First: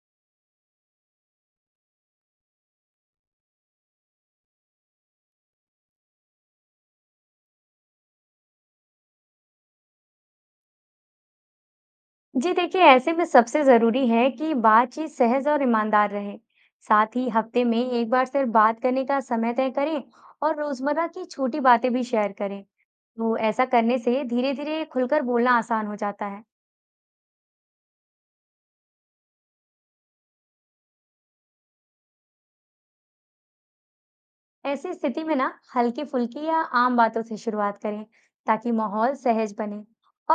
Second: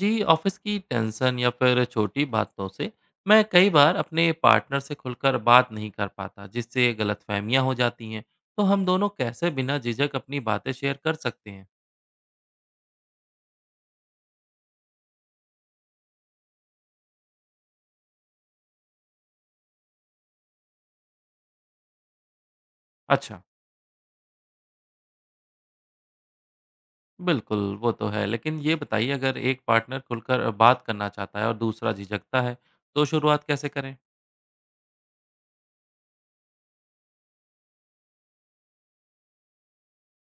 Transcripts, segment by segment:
जी office की tension या फिर छोटी बातों से मैं कई बार अपने पार्टनर से खुलकर बात नहीं कर पाता जिससे गलतफहमियां हो जाती हैं। तो हम दोनों कैसे बिना झिझक अपनी बातें शेयर कर सकते हैं? जी देखिए, ऐसे में सबसे जरूरी है कि बातचीत सहज और ईमानदार रहे। साथ ही हफ्ते में एक बार सिर्फ बात करने का समय तय करें और रोजमर्रा की छोटी बातें भी शेयर करें। तो अच्छा। ऐसा करने से धीरे धीरे खुलकर बोलना आसान हो जाता है। बिल्कुल, वो तो है। लेकिन ये बताइए, अगर एक पार्टनर खुलकर बात करना चाहता है और दूसरा झिझकता है, तो शुरुआत कैसे करें? ऐसी स्थिति में ना, हल्की फुल्की या आम बातों से शुरुआत करें ताकि माहौल सहज बने।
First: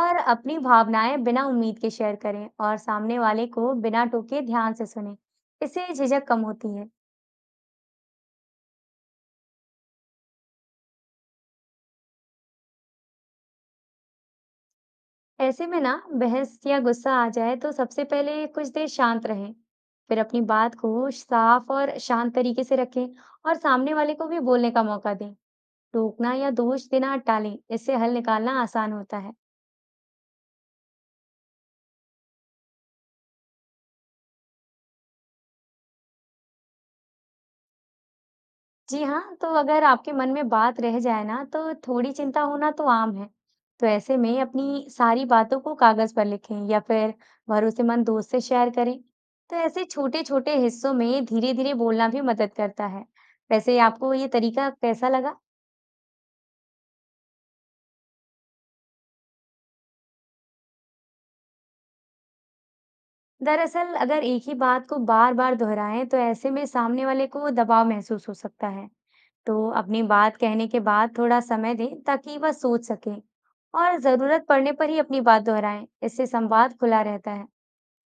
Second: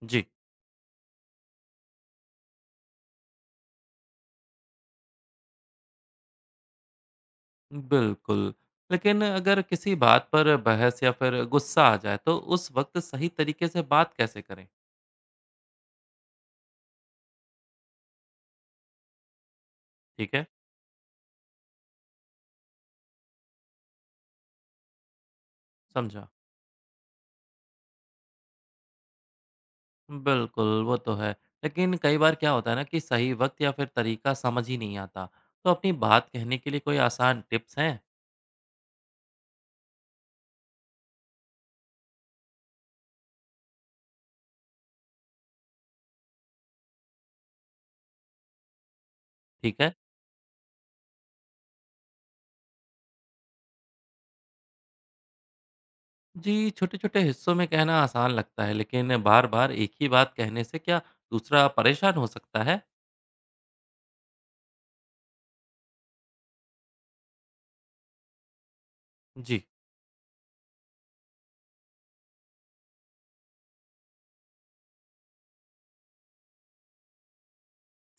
और जी। अपनी भावनाएं बिना उम्मीद के शेयर करें और सामने वाले को बिना टोके ध्यान से सुने। इससे झिझक कम होती है। बिल्कुल। लेकिन अगर किसी बात पर बहस या फिर गुस्सा आ जाए, तो उस वक्त सही तरीके से बात कैसे करें? ऐसे में ना, बहस या गुस्सा आ जाए तो सबसे पहले कुछ देर शांत रहें, फिर ठीक अपनी है। बात को साफ और शांत तरीके से रखें और सामने वाले को भी बोलने का मौका दें। समझा। टोकना या दोष देना टालें, इससे हल निकालना आसान होता है। बिल्कुल, वो तो है। लेकिन कई बार क्या होता है ना कि सही वक़्त या फिर तरीका समझ ही नहीं आता। तो अपनी बात कहने के लिए कोई आसान टिप्स हैं? जी हाँ, तो अगर आपके मन में बात रह जाए ना, तो थोड़ी चिंता होना तो आम है। तो ऐसे में अपनी सारी बातों को कागज़ पर लिखें या फिर भरोसेमंद दोस्त से शेयर करें। तो ठीक ऐसे है। छोटे-छोटे हिस्सों में धीरे-धीरे बोलना भी मदद करता है। वैसे आपको ये तरीका कैसा लगा? जी, छोटे-छोटे हिस्सों में कहना आसान लगता है, लेकिन बार-बार एक ही बात कहने से क्या दूसरा परेशान हो सकता है? दरअसल अगर एक ही बात को बार-बार दोहराएं, तो ऐसे में सामने वाले को दबाव महसूस हो सकता है। जी। तो अपनी बात कहने के बाद थोड़ा समय दें ताकि वह सोच सकें और जरूरत पड़ने पर ही अपनी बात दोहराएं। इससे संवाद खुला रहता है।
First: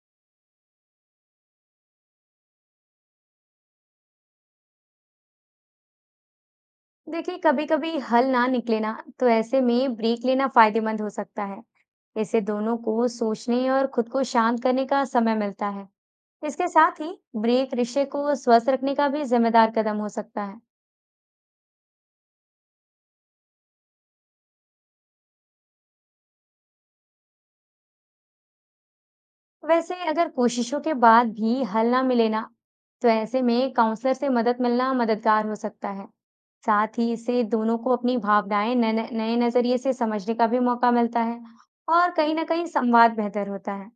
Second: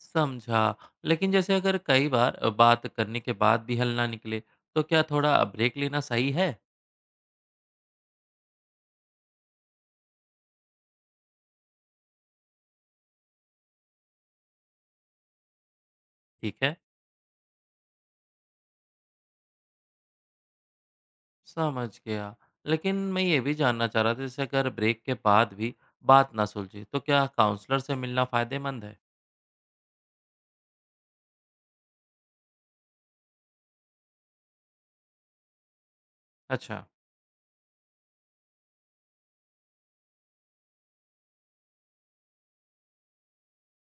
समझा। लेकिन जैसे अगर कई बार बात करने के बाद भी हल ना निकले, तो क्या थोड़ा ब्रेक लेना सही है? देखिए, कभी कभी हल ना निकले ना, तो ऐसे में ब्रेक लेना फायदेमंद हो सकता है। इससे दोनों को सोचने और खुद को शांत करने का समय मिलता है। ठीक इसके है। साथ ही ब्रेक रिश्ते को स्वस्थ रखने का भी जिम्मेदार कदम हो सकता है। समझ गया। लेकिन मैं ये भी जानना चाह रहा था, जैसे अगर ब्रेक के बाद भी बात ना सुलझे तो क्या काउंसलर से मिलना फ़ायदेमंद है? वैसे अगर कोशिशों के बाद भी हल ना मिले ना, तो ऐसे में काउंसलर से मदद मिलना मददगार हो सकता है। अच्छा। साथ ही इससे दोनों को अपनी भावनाएं नए नए नजरिए से समझने का भी मौका मिलता है और कहीं ना कहीं संवाद बेहतर होता है।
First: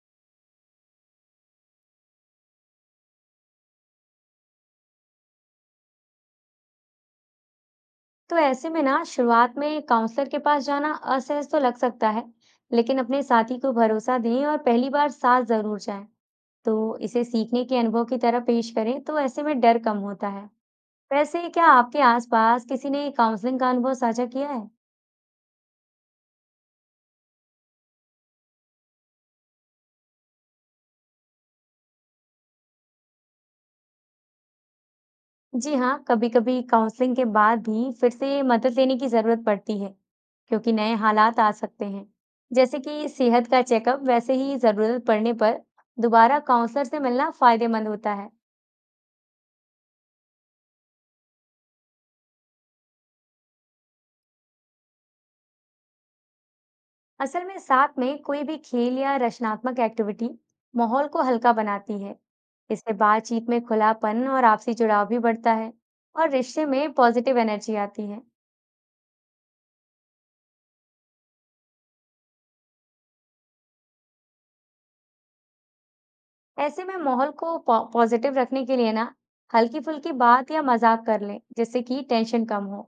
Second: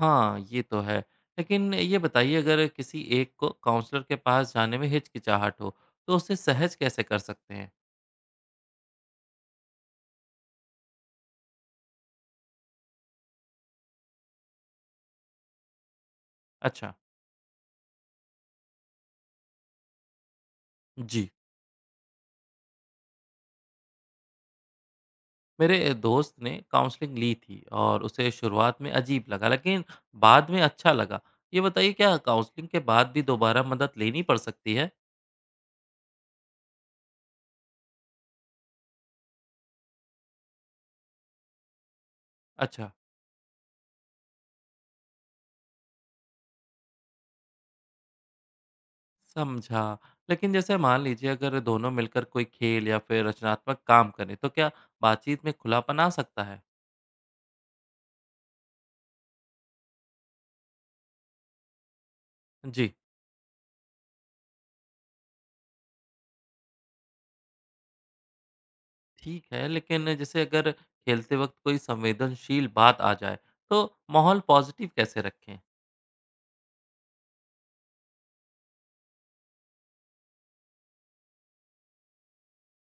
हाँ, ये तो है। लेकिन ये बताइए, अगर किसी एक को काउंसलर के पास जाने में हिचकिचाहट हो, तो उसे सहज कैसे कर सकते हैं? तो ऐसे में ना, शुरुआत में काउंसलर के पास जाना असहज तो लग सकता है, लेकिन अपने साथी को भरोसा दें और पहली बार साथ जरूर जाएं। तो अच्छा। इसे सीखने के अनुभव की तरह पेश करें, तो ऐसे में डर कम होता है। जी, वैसे क्या आपके आसपास किसी ने काउंसलिंग का अनुभव साझा किया है? मेरे दोस्त ने काउंसलिंग ली थी और उसे शुरुआत में अजीब लगा, लेकिन बाद में अच्छा लगा। ये बताइए, क्या काउंसलिंग के बाद भी दोबारा मदद लेनी पड़ सकती है? जी हाँ, कभी-कभी काउंसलिंग के बाद भी फिर से मदद लेने की जरूरत पड़ती है, क्योंकि नए हालात आ सकते हैं। जैसे अच्छा। कि सेहत का चेकअप, वैसे ही जरूरत पड़ने पर दोबारा काउंसलर से मिलना फायदेमंद होता है। समझा। लेकिन जैसे मान लीजिए, अगर दोनों मिलकर कोई खेल या फिर रचनात्मक काम करें तो क्या बातचीत में खुलापन आ सकता है? असल में साथ में कोई भी खेल या रचनात्मक एक्टिविटी माहौल को हल्का बनाती है। इससे जी। बातचीत में खुलापन और आपसी जुड़ाव भी बढ़ता है और रिश्ते में पॉजिटिव एनर्जी आती है। ठीक है। लेकिन जैसे अगर खेलते वक्त कोई संवेदनशील बात आ जाए, तो माहौल पॉजिटिव कैसे रखें? ऐसे में माहौल को पॉजिटिव रखने के लिए ना, हल्की फुल्की बात या मजाक कर लें जिससे कि टेंशन कम हो।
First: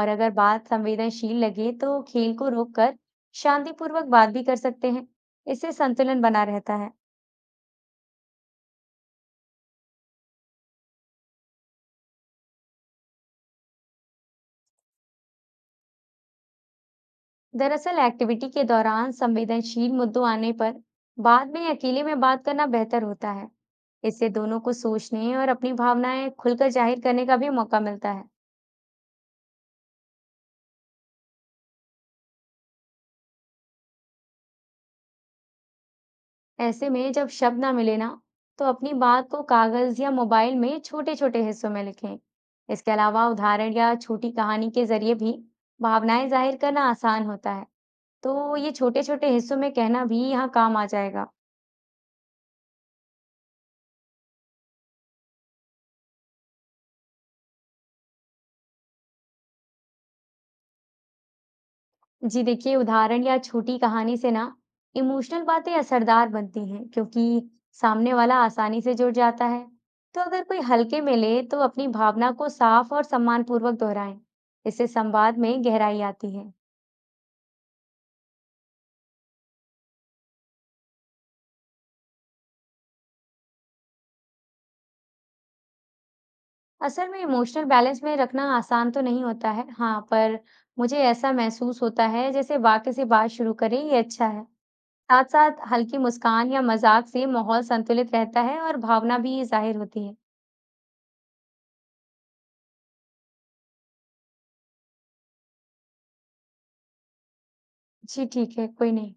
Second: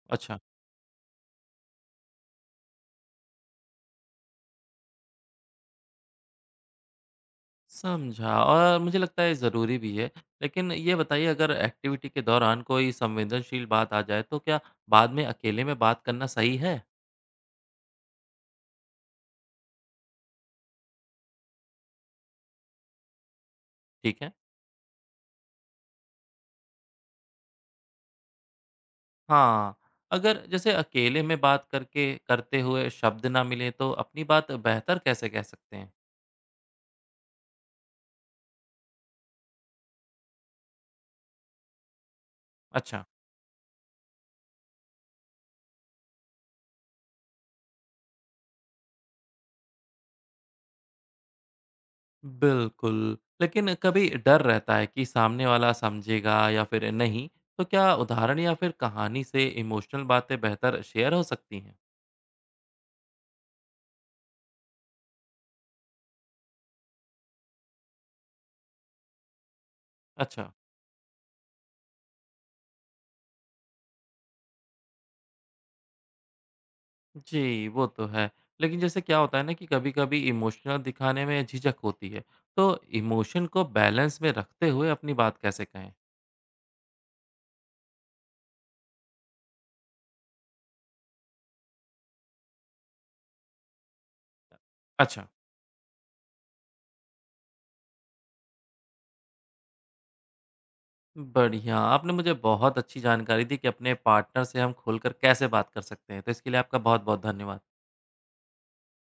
और अगर अच्छा। बात संवेदनशील लगे तो खेल को रोककर शांतिपूर्वक बात भी कर सकते हैं। इससे संतुलन बना रहता है। समझा, और मुझे लगता है ज़रूरी भी है। लेकिन ये बताइए, अगर एक्टिविटी के दौरान कोई संवेदनशील बात आ जाए तो क्या बाद में अकेले में बात करना सही है? दरअसल एक्टिविटी के दौरान संवेदनशील मुद्दों आने पर बाद में अकेले में बात करना बेहतर होता है। ठीक इससे है। दोनों को सोचने और अपनी भावनाएं खुलकर जाहिर करने का भी मौका मिलता है। हाँ, अगर जैसे अकेले में बात करके करते हुए शब्द ना मिले तो अपनी बात बेहतर कैसे कह सकते हैं? ऐसे में जब शब्द ना मिले ना, तो अपनी बात को कागज या मोबाइल में छोटे-छोटे हिस्सों में लिखें। इसके अच्छा। अलावा उदाहरण या छोटी कहानी के जरिए भी भावनाएं जाहिर करना आसान होता है। तो ये छोटे-छोटे हिस्सों में कहना भी यहाँ काम आ जाएगा। बिल्कुल। लेकिन कभी डर रहता है कि सामने वाला समझेगा या फिर नहीं, तो क्या उदाहरण या फिर कहानी से इमोशनल बातें बेहतर शेयर हो सकती हैं? जी देखिए, उदाहरण या छोटी कहानी से ना, इमोशनल बातें असरदार बनती हैं, क्योंकि सामने वाला आसानी से जुड़ जाता है। तो अगर अच्छा। कोई हल्के में ले, तो अपनी भावना को साफ और सम्मानपूर्वक दोहराएं। इससे संवाद में गहराई आती है। जी, वो तो है। लेकिन जैसे क्या होता है ना कि कभी-कभी इमोशनल दिखाने में झिझक होती है, तो इमोशन को बैलेंस में रखते हुए अपनी बात कैसे कहें? असल में इमोशनल बैलेंस में रखना आसान तो नहीं होता है, हाँ, पर मुझे ऐसा महसूस होता है जैसे वाक्य से बात शुरू करें, ये अच्छा है। अच्छा। साथ साथ हल्की मुस्कान या मजाक से माहौल संतुलित रहता है और भावना भी जाहिर होती है। बढ़िया, आपने मुझे बहुत अच्छी जानकारी दी कि अपने पार्टनर से हम खुलकर कैसे बात कर सकते हैं, तो इसके लिए आपका बहुत-बहुत धन्यवाद। जी ठीक है, कोई नहीं।